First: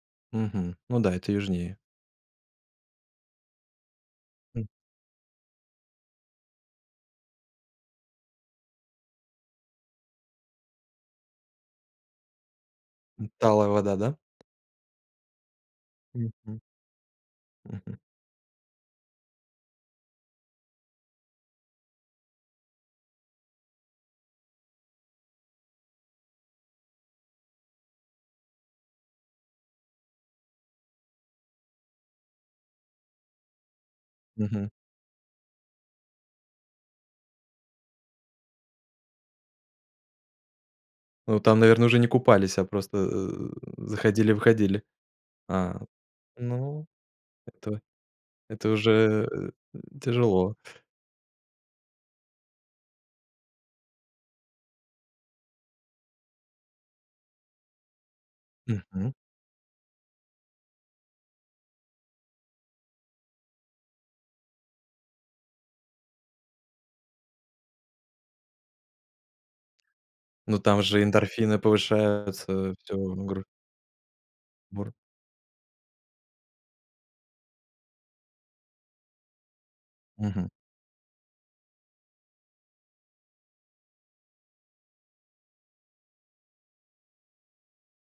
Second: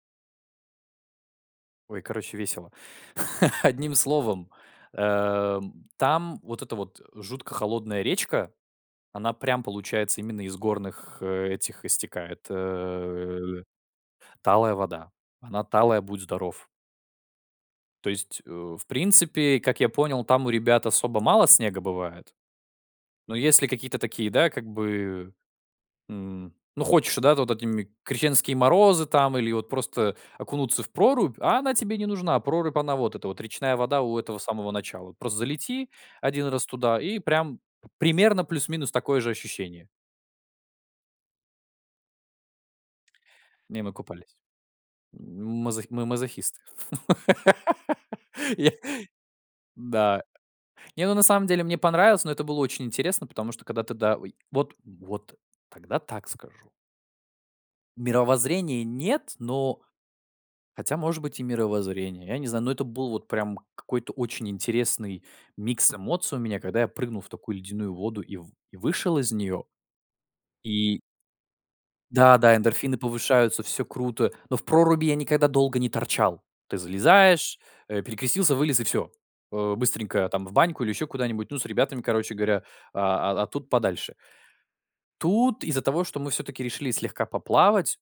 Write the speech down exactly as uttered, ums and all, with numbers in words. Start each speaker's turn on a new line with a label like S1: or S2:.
S1: Мгм. Ну да, это южнее.
S2: Ой, короче, весело. Одним словом.
S1: М.
S2: Эм, там вот эта вот жутко холодная речка, она прям получается именно из горных этих истекает,
S1: М,
S2: э,
S1: талая вода, да?
S2: талая вода. Она талая будь
S1: Мгм.
S2: здоров.
S1: Мгм.
S2: То есть, э, в принципе, как я понял, там у ребят особо мало снега бывает. Но если какие-то такие, да, как бы, м. Ну, хочешь, да, ты вот этими, крещенские морозы, там, или вот просто окунуться в прорубь, а она тебе не нужна. Прорубь, она вот эта вот речная вода у этого
S1: Мгм.
S2: самого начала. Просто залети один раз туда, и прям п примерно плюс-минус такое же ощущение.
S1: Ну, там, наверное, уже не купались, а просто, э,
S2: Не, мы купались.
S1: заходили-выходили.
S2: М
S1: А,
S2: мазох мы мазохисты.
S1: ну, это это
S2: Я
S1: уже, э,
S2: Да.
S1: тяжело.
S2: Не, ну, на самом деле мне понравилось, но это было очень интересно, потому что когда тогда ой. Вот, вот тогда так скажу Мировоззрение-
S1: Мгм.
S2: нет, но Хотя, может быть, и мировоззрение, я не знаю, но это был вот прям какой-то очень интересный микс эмоций у меня, когда я прыгнул в такую ледяную воду и в и вышел из неё.
S1: Ну, там
S2: И
S1: же эндорфины
S2: Да, да,
S1: повышаются, всё,
S2: эндорфины
S1: гр
S2: повышаются, всё круто, но в
S1: Бр
S2: проруби я никогда долго не торчал. Ты залезаешь, э, перекрестился, вылез и всё. Э. Быстренько там
S1: Мгм.
S2: в баньку или еще куда-нибудь, ну, с ребятами, короче говоря, а, а тут подальше. Тут из-за того, что мы всё-таки решили слегка поплавать